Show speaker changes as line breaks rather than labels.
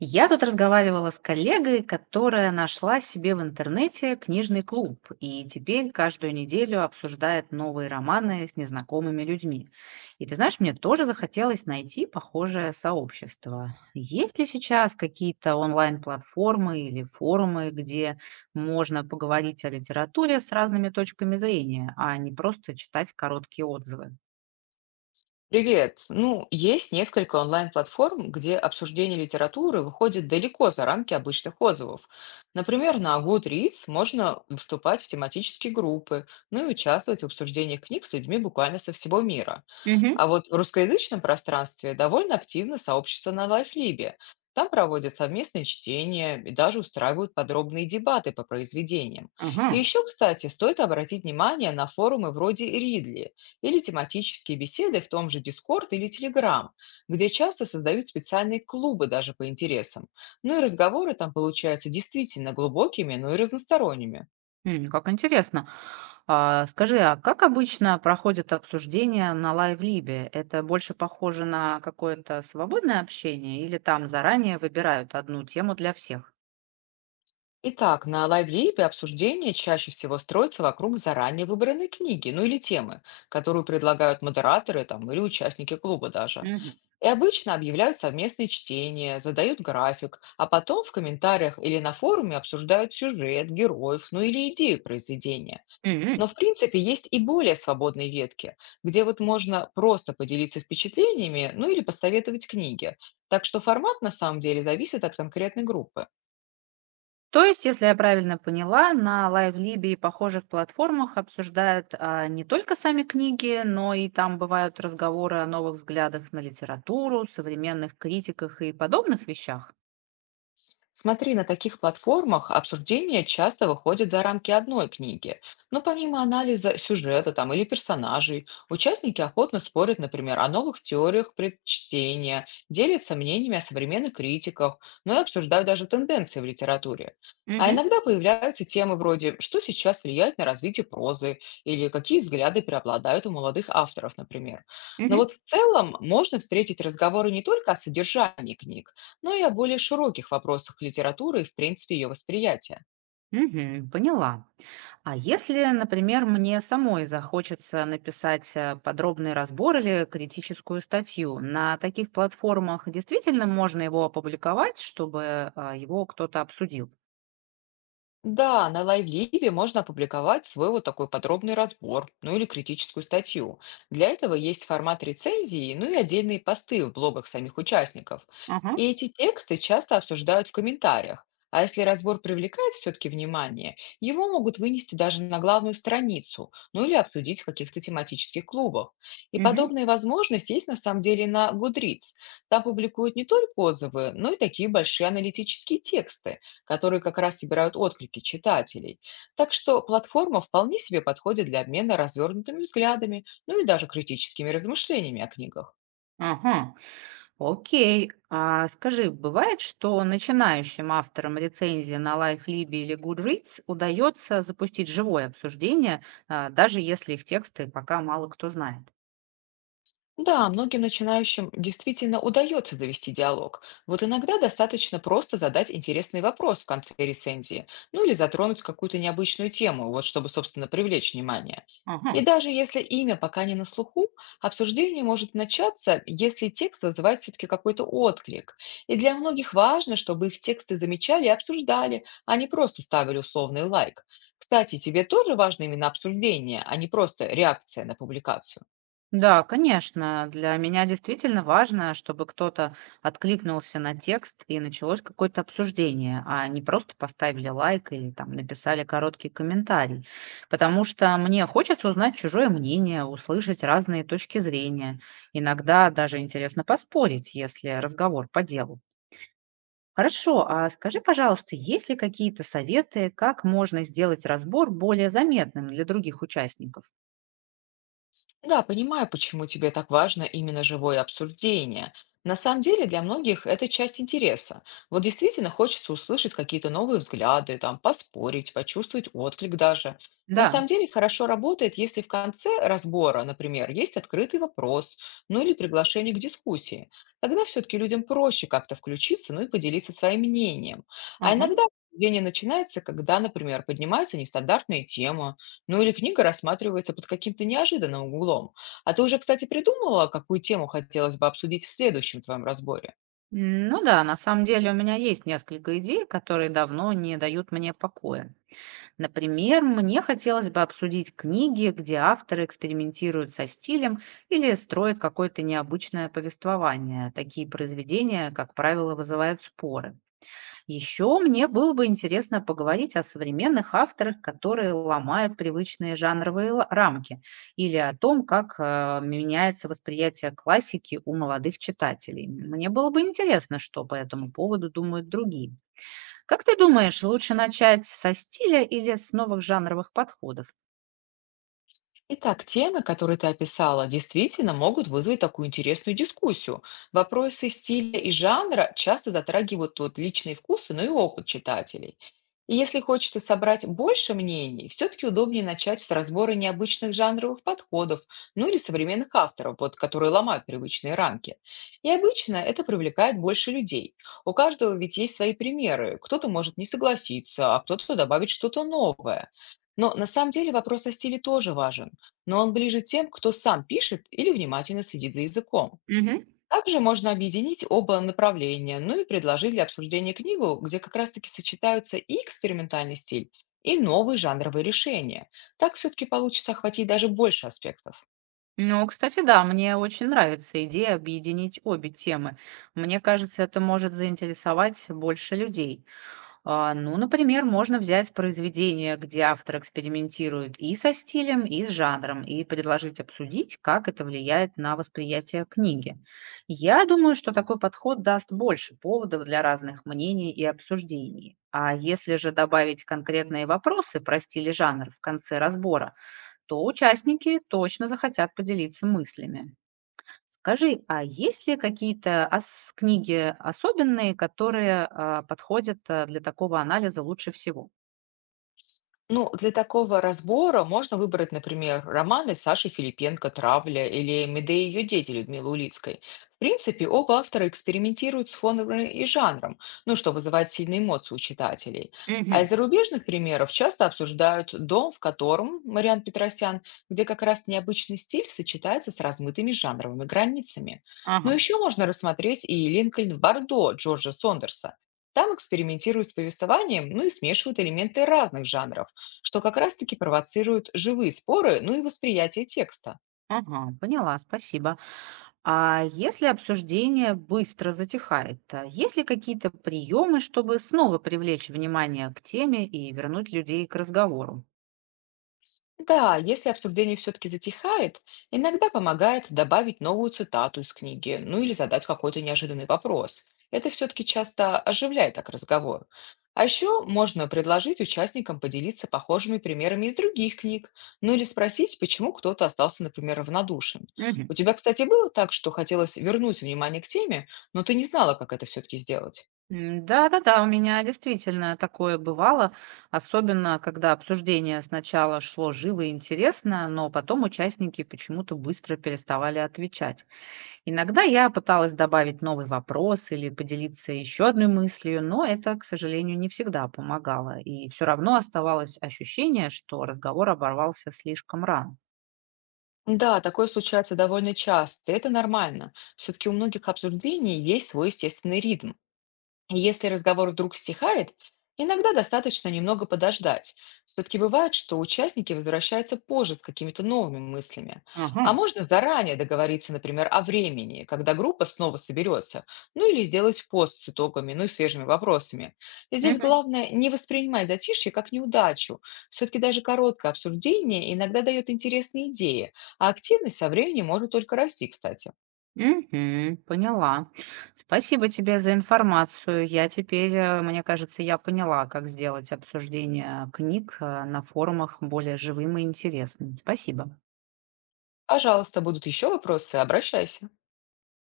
Я тут разговаривала с коллегой, которая нашла себе в интернете книжный клуб и теперь каждую неделю обсуждает новые романы с незнакомыми людьми. И ты знаешь, мне тоже захотелось найти похожее сообщество. Есть ли сейчас какие-то онлайн-платформы или форумы, где можно поговорить о литературе с разными точками зрения, а не просто читать короткие отзывы?
Привет. Ну, есть несколько онлайн-платформ, где обсуждение литературы выходит далеко за рамки обычных отзывов. Например, на Goodreads можно вступать в тематические группы, ну и участвовать в обсуждениях книг с людьми буквально со всего мира.
Мгм.
А вот в русскоязычном пространстве довольно активно сообщество на Лайфлибе. Там проводят совместные чтения и даже устраивают подробные дебаты по произведениям. И
Ага.
еще, кстати, стоит обратить внимание на форумы вроде Ридли или тематические беседы в том же Discord или Telegram, где часто создают специальные клубы даже по интересам. Ну и разговоры там получаются действительно глубокими, но и разносторонними.
Как интересно. А, скажи, а как обычно проходит обсуждение на лайв-либе? Это больше похоже на какое-то свободное общение или там заранее выбирают одну тему для всех?
Итак, на лайвлипе обсуждение чаще всего строится вокруг заранее выбранной книги, ну или темы, которую предлагают модераторы там, или участники клуба даже.
Мгм.
И обычно объявляют совместные чтения, задают график, а потом в комментариях или на форуме обсуждают сюжет, героев, ну или идею произведения. Но,
Мгм.
в принципе, есть и более свободные ветки, где вот можно просто поделиться впечатлениями, ну или посоветовать книги. Так что формат на самом деле зависит от конкретной группы.
То есть, если я правильно поняла, на лайв и похожих платформах обсуждают не только сами книги, но и там бывают разговоры о новых взглядах на литературу, современных критиках и подобных вещах?
Смотри, на таких платформах обсуждения часто выходят за рамки одной книги. Но помимо анализа сюжета там, или персонажей, участники охотно спорят, например, о новых теориях предчтения, делятся мнениями о современных критиках, но и обсуждают даже тенденции в литературе. А
Мгм.
иногда появляются темы вроде «Что сейчас влияет на развитие прозы?» или «Какие взгляды преобладают у молодых авторов?», например. Но
Мгм.
вот в целом можно встретить разговоры не только о содержании книг, но и о более широких вопросах литературы и, в принципе, ее восприятия.
Мгм. Поняла. А если, например, мне самой захочется написать подробный разбор или критическую статью, на таких платформах действительно можно его опубликовать, чтобы его кто-то обсудил?
Да, на Лайвливе можно опубликовать свой вот такой подробный разбор, ну или критическую статью. Для этого есть формат рецензии, ну и отдельные посты в блогах самих участников.
Ага,
И эти тексты часто обсуждают в комментариях. А если разбор привлекает все-таки внимание, его могут вынести даже на главную страницу, ну или обсудить в каких-то тематических клубах. И
мгм.
подобные возможности есть на самом деле на Goodreads. Там публикуют не только отзывы, но и такие большие аналитические тексты, которые как раз собирают отклики читателей. Так что платформа вполне себе подходит для обмена развернутыми взглядами, ну и даже критическими размышлениями о книгах.
Ага, окей. А скажи, бывает, что начинающим авторам рецензии на LifeLib или Goodreads удается запустить живое обсуждение, даже если их тексты пока мало кто знает?
Да, многим начинающим действительно удается завести диалог. Вот иногда достаточно просто задать интересный вопрос в конце рецензии, ну или затронуть какую-то необычную тему, вот чтобы, собственно, привлечь внимание. И
Ага.
даже если имя пока не на слуху, обсуждение может начаться, если текст вызывает все-таки какой-то отклик. И для многих важно, чтобы их тексты замечали и обсуждали, а не просто ставили условный лайк. Кстати, тебе тоже важно именно обсуждение, а не просто реакция на публикацию.
Да, конечно. Для меня действительно важно, чтобы кто-то откликнулся на текст и началось какое-то обсуждение, а не просто поставили лайк или там написали короткий комментарий. Потому что мне хочется узнать чужое мнение, услышать разные точки зрения. Иногда даже интересно поспорить, если разговор по делу. Хорошо, а скажи, пожалуйста, есть ли какие-то советы, как можно сделать разбор более заметным для других участников?
Да, понимаю, почему тебе так важно именно живое обсуждение. На самом деле для многих это часть интереса. Вот действительно хочется услышать какие-то новые взгляды, там, поспорить, почувствовать отклик даже. На самом
Да.
деле хорошо работает, если в конце разбора, например, есть открытый вопрос, ну или приглашение к дискуссии. Тогда все-таки людям проще как-то включиться, ну и поделиться своим мнением. А
Ага.
иногда обсуждение начинается, когда, например, поднимается нестандартная тема, ну или книга рассматривается под каким-то неожиданным углом. А ты уже, кстати, придумала, какую тему хотелось бы обсудить в следующем твоем разборе?
М, ну да, на самом деле у меня есть несколько идей, которые давно не дают мне покоя. Например, мне хотелось бы обсудить книги, где авторы экспериментируют со стилем или строят какое-то необычное повествование. Такие произведения, как правило, вызывают споры. Еще мне было бы интересно поговорить о современных авторах, которые ломают привычные жанровые рамки, или о том, как меняется восприятие классики у молодых читателей. Мне было бы интересно, что по этому поводу думают другие. Как ты думаешь, лучше начать со стиля или с новых жанровых подходов?
Итак, темы, которые ты описала, действительно могут вызвать такую интересную дискуссию. Вопросы стиля и жанра часто затрагивают вот личные вкусы, но и опыт читателей. И если хочется собрать больше мнений, все-таки удобнее начать с разбора необычных жанровых подходов, ну или современных авторов, вот, которые ломают привычные рамки. И обычно это привлекает больше людей. У каждого ведь есть свои примеры. Кто-то может не согласиться, а кто-то добавить что-то новое. Но на самом деле вопрос о стиле тоже важен, но он ближе тем, кто сам пишет или внимательно следит за языком.
Мгм.
Также можно объединить оба направления, ну и предложить для обсуждения книгу, где как раз-таки сочетаются и экспериментальный стиль, и новые жанровые решения. Так все-таки получится охватить даже больше аспектов.
Ну, кстати, да, мне очень нравится идея объединить обе темы. Мне кажется, это может заинтересовать больше людей. А, ну, например, можно взять произведение, где автор экспериментирует и со стилем, и с жанром, и предложить обсудить, как это влияет на восприятие книги. Я думаю, что такой подход даст больше поводов для разных мнений и обсуждений. А если же добавить конкретные вопросы про стиль и жанр в конце разбора, то участники точно захотят поделиться мыслями. Скажи, а есть ли какие-то книги особенные, которые подходят для такого анализа лучше всего?
Ну, для такого разбора можно выбрать, например, романы Саши Филипенко «Травля» или «Медеи и ее дети» Людмилы Улицкой. В принципе, оба автора экспериментируют с фоном и жанром, ну, что вызывает сильные эмоции у читателей. А
Мгм.
из зарубежных примеров часто обсуждают «Дом, в котором» Мариан Петросян, где как раз необычный стиль сочетается с размытыми жанровыми границами. Но
Ага.
еще можно рассмотреть и «Линкольн в Бордо» Джорджа Сондерса. Там экспериментируют с повествованием, ну и смешивают элементы разных жанров, что как раз-таки провоцирует живые споры, ну и восприятие текста.
Ага, поняла, спасибо. А если обсуждение быстро затихает, есть ли какие-то приемы, чтобы снова привлечь внимание к теме и вернуть людей к разговору?
Да, если обсуждение все-таки затихает, иногда помогает добавить новую цитату из книги, ну или задать какой-то неожиданный вопрос. Это все-таки часто оживляет так разговор. А еще можно предложить участникам поделиться похожими примерами из других книг, ну или спросить, почему кто-то остался, например, равнодушен.
Мгм.
У тебя, кстати, было так, что хотелось вернуть внимание к теме, но ты не знала, как это все-таки сделать?
Да-да-да, у меня действительно такое бывало, особенно когда обсуждение сначала шло живо и интересно, но потом участники почему-то быстро переставали отвечать. Иногда я пыталась добавить новый вопрос или поделиться еще одной мыслью, но это, к сожалению, не всегда помогало, и все равно оставалось ощущение, что разговор оборвался слишком рано.
Да, такое случается довольно часто, и это нормально. Все-таки у многих обсуждений есть свой естественный ритм. Если разговор вдруг стихает, иногда достаточно немного подождать. Все-таки бывает, что участники возвращаются позже с какими-то новыми мыслями.
Ага.
А можно заранее договориться, например, о времени, когда группа снова соберется, ну или сделать пост с итогами, ну и свежими вопросами. Здесь главное не воспринимать затишье как неудачу. Все-таки даже короткое обсуждение иногда дает интересные идеи, а активность со временем может только расти, кстати.
Мгм. Поняла. Спасибо тебе за информацию. Я теперь, э, мне кажется, я поняла, как сделать обсуждение книг на форумах более живым и интересным. Спасибо.
Пожалуйста, будут еще вопросы, обращайся.